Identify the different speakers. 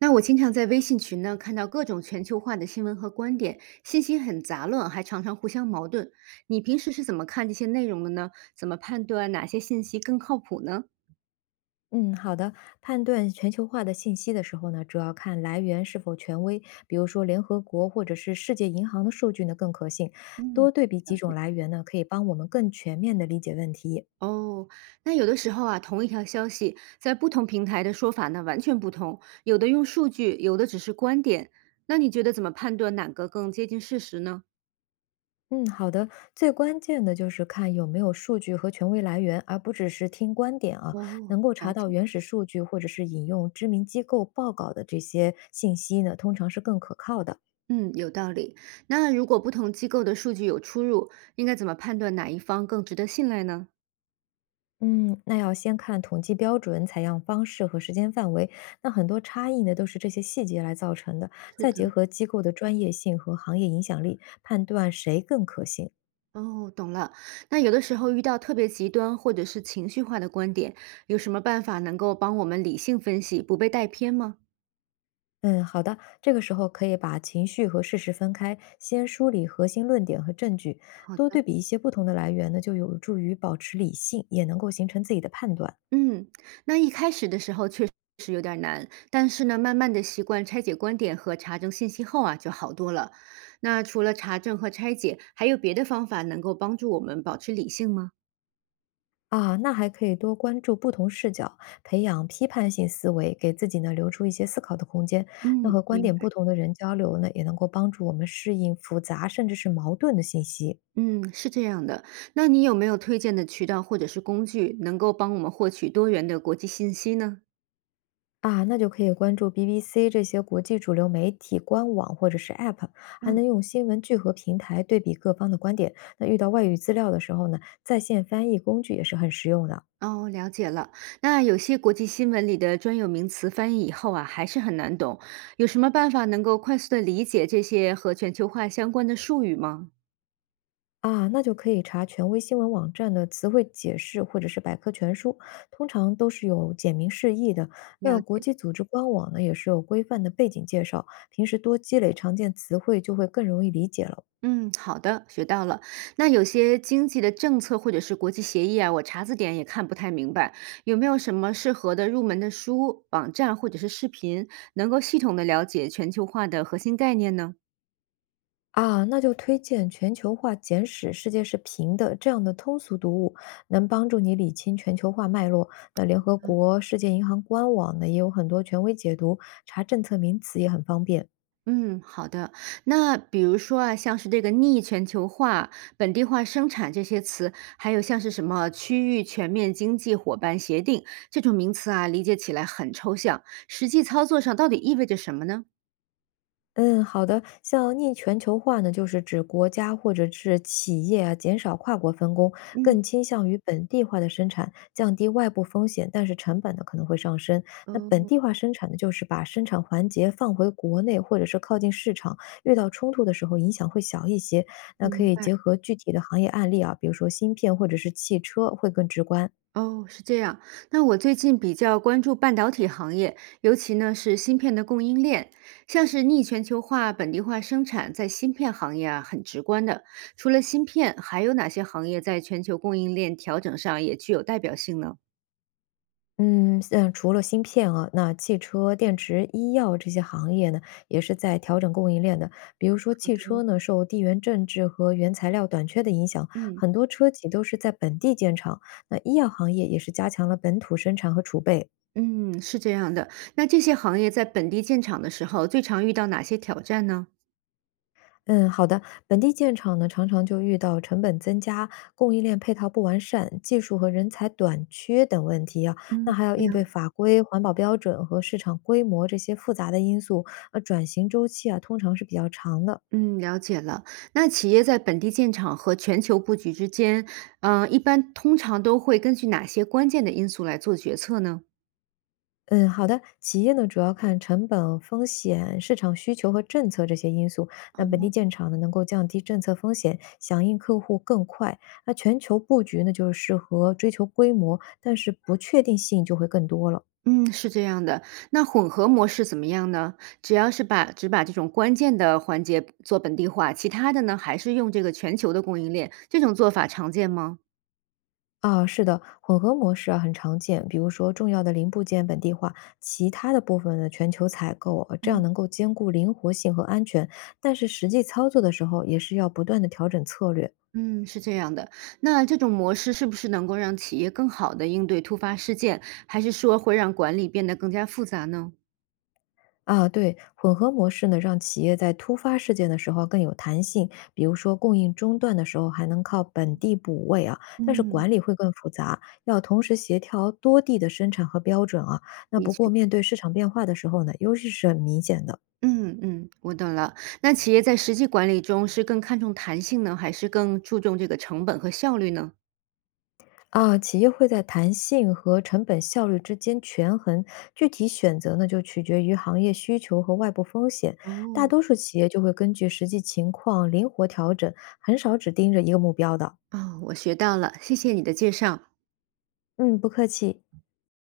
Speaker 1: 那我经常在微信群呢看到各种全球化的新闻和观点，信息很杂乱，还常常互相矛盾。你平时是怎么看这些内容的呢？怎么判断哪些信息更靠谱呢？
Speaker 2: 嗯，好的。判断全球化的信息的时候呢，主要看来源是否权威，比如说联合国或者是世界银行的数据呢更可信。
Speaker 1: 嗯，
Speaker 2: 多对比几
Speaker 1: 了
Speaker 2: 种
Speaker 1: 解。
Speaker 2: 来源呢，可以帮我们更全面的理解问题。
Speaker 1: 哦，那有的时候啊，同一条消息在不同平台的说法呢完全不同，有的用数据，有的只是观点。那你觉得怎么判断哪个更接近事实呢？
Speaker 2: 嗯，好的。最关键的就是看有没有数据和权威来源，而不只是听观点啊。
Speaker 1: 哦，
Speaker 2: 能够查
Speaker 1: 了
Speaker 2: 到
Speaker 1: 解。
Speaker 2: 原始数据或者是引用知名机构报告的这些信息呢，通常是更可靠的。
Speaker 1: 嗯，有道理。那如果不同机构的数据有出入，应该怎么判断哪一方更值得信赖呢？
Speaker 2: 嗯，那要先看统计标准、采样方式和时间范围，那很多差异呢都是这些细节来造成的，
Speaker 1: 是
Speaker 2: 再结
Speaker 1: 的，
Speaker 2: 合机构的专业性和行业影响力，判断谁更可信。
Speaker 1: 哦，懂了。那有的时候遇到特别极端或者是情绪化的观点，有什么办法能够帮我们理性分析，不被带偏吗？
Speaker 2: 嗯，好的，这个时候可以把情绪和事实分开，先梳理核心论点和证据，
Speaker 1: 好
Speaker 2: 多
Speaker 1: 的，
Speaker 2: 对比一些不同的来源呢，就有助于保持理性，也能够形成自己的判断。
Speaker 1: 嗯，那一开始的时候确实，但是呢，慢慢的习惯拆解观点和查证信息后啊，就好多了。那除了查证和拆解，还有别的方法能够帮助我们保持理性吗？
Speaker 2: 啊，那还可以多关注不同视角，培养批判性思维，给自己呢留出一些思考的空间。那
Speaker 1: 嗯，
Speaker 2: 和观
Speaker 1: 明
Speaker 2: 点不
Speaker 1: 白。
Speaker 2: 同的人交流呢，也能够帮助我们适应复杂甚至是矛盾的信息
Speaker 1: 嗯，是这样的。那你有没有推荐的渠道或者是工具，能够帮我们获取多元的国际信息呢？
Speaker 2: 啊。那就可以关注 BBC 这些国际主流媒体官网或者是 App，还
Speaker 1: 嗯，
Speaker 2: 能用新闻聚合平台对比各方的观点。那遇到外语资料的时候呢，在线翻译工具也是很实用的。
Speaker 1: 哦，了解了。那有些国际新闻里的专有名词翻译以后啊，还是很难懂。有什么办法能够快速的理解这些和全球化相关的术语吗？
Speaker 2: 啊，那就可以查权威新闻网站的词汇解释或者是百科全书，通常都是有简明释义的。那
Speaker 1: 了
Speaker 2: 国
Speaker 1: 解。
Speaker 2: 际组织官网呢，也是有规范的背景介绍，平时多积累常见词汇就会更容易理解了。
Speaker 1: 嗯，好的，学到了。那有些经济的政策或者是国际协议啊，我查字典也看不太明白，有没有什么适合的入门的书、网站或者是视频，能够系统的了解全球化的核心概念呢？
Speaker 2: 啊，那就推荐《全球化简史》《世界是平的》这样的通俗读物，能帮助你理清全球化脉络。那联合国、世界银行官网呢，也有很多权威解读，查政策名词也很方便。
Speaker 1: 嗯，好的。那比如说啊，像是这个逆全球化、本地化生产这些词，还有像是什么区域全面经济伙伴协定这种名词啊，理解起来很抽象，实际操作上到底意味着什么呢？
Speaker 2: 嗯，好的。像逆全球化呢，就是指国家或者是企业啊，减少跨国分工，
Speaker 1: 嗯，
Speaker 2: 更倾向于本地化的生产，降低外部风险，但是成本呢可能会上升。那本
Speaker 1: 哦，
Speaker 2: 地化生产呢，就是把生产环节放回国内，或者是靠近市场，遇到冲突的时候影响会小一些。那可
Speaker 1: 明
Speaker 2: 以
Speaker 1: 白。
Speaker 2: 结合具体的行业案例啊，比如说芯片或者是汽车，会更直观。
Speaker 1: 哦，是这样。那我最近比较关注半导体行业，尤其呢是芯片的供应链，像是逆全球化、本地化生产，在芯片行业啊很直观的。除了芯片，还有哪些行业在全球供应链调整上也具有代表性呢？
Speaker 2: 嗯，像除了芯片啊，那汽车、电池、医药这些行业呢，也是在调整供应链的。比如说
Speaker 1: 好
Speaker 2: 汽
Speaker 1: 的，
Speaker 2: 车呢，受地缘政治和原材料短缺的影响，
Speaker 1: 嗯
Speaker 2: 很多车企都是在本地建厂。那医药行业也是加强了本土生产和储备。
Speaker 1: 嗯，是这样的。那这些行业在本地建厂的时候，最常遇到哪些挑战呢？
Speaker 2: 嗯，好的。本地建厂呢，常常就遇到成本增加、供应链配套不完善、技术和人才短缺等问题啊。那
Speaker 1: 嗯，
Speaker 2: 还要
Speaker 1: 对
Speaker 2: 应
Speaker 1: 呀。
Speaker 2: 对法规、环保标准和市场规模这些复杂的因素，转型周期啊，通常是比较长的。
Speaker 1: 嗯，了解了。那企业在本地建厂和全球布局之间，嗯，一般通常都会根据哪些关键的因素来做决策呢？
Speaker 2: 嗯，好的。企业呢，主要看成本、风险、市场需求和政策这些因素。那本地
Speaker 1: 哦，
Speaker 2: 建厂呢，能够降低政策风险，响应客户更快。那全球布局呢，就是适合追求规模，但是不确定性就会更多了。
Speaker 1: 嗯，是这样的。那混合模式怎么样呢？只把这种关键的环节做本地化，其他的呢还是用这个全球的供应链，这种做法常见吗？
Speaker 2: 啊，是的，混合模式啊很常见，比如说重要的零部件本地化，其他的部分呢全球采购，这样
Speaker 1: 嗯
Speaker 2: 能够兼顾灵活性和安全。但是实际操作的时候，也是要不断的调整策略
Speaker 1: 嗯，是这样的。那这种模式是不是能够让企业更好的应对突发事件，还是说会让管理变得更加复杂呢？
Speaker 2: 啊。对，混合模式呢，让企业在突发事件的时候更有弹性，比如说供应中断的时候还能靠本地补位啊，但是
Speaker 1: 嗯。
Speaker 2: 管理会更复杂，要同时协调多地的生产和标准啊。那
Speaker 1: 的
Speaker 2: 不过
Speaker 1: 确。
Speaker 2: 面对市场变化的时候呢，优势是很明显的。
Speaker 1: 嗯嗯，我懂了。那企业在实际管理中是更看重弹性呢，还是更注重这个成本和效率呢？
Speaker 2: 啊，企业会在弹性和成本效率之间权衡，具体选择呢就取决于行业需求和外部风险。大
Speaker 1: 哦，
Speaker 2: 多数企业就会根据实际情况灵活调整，很少只盯着一个目标的。
Speaker 1: 哦，我学到了，谢谢你的介绍。
Speaker 2: 嗯，不客气。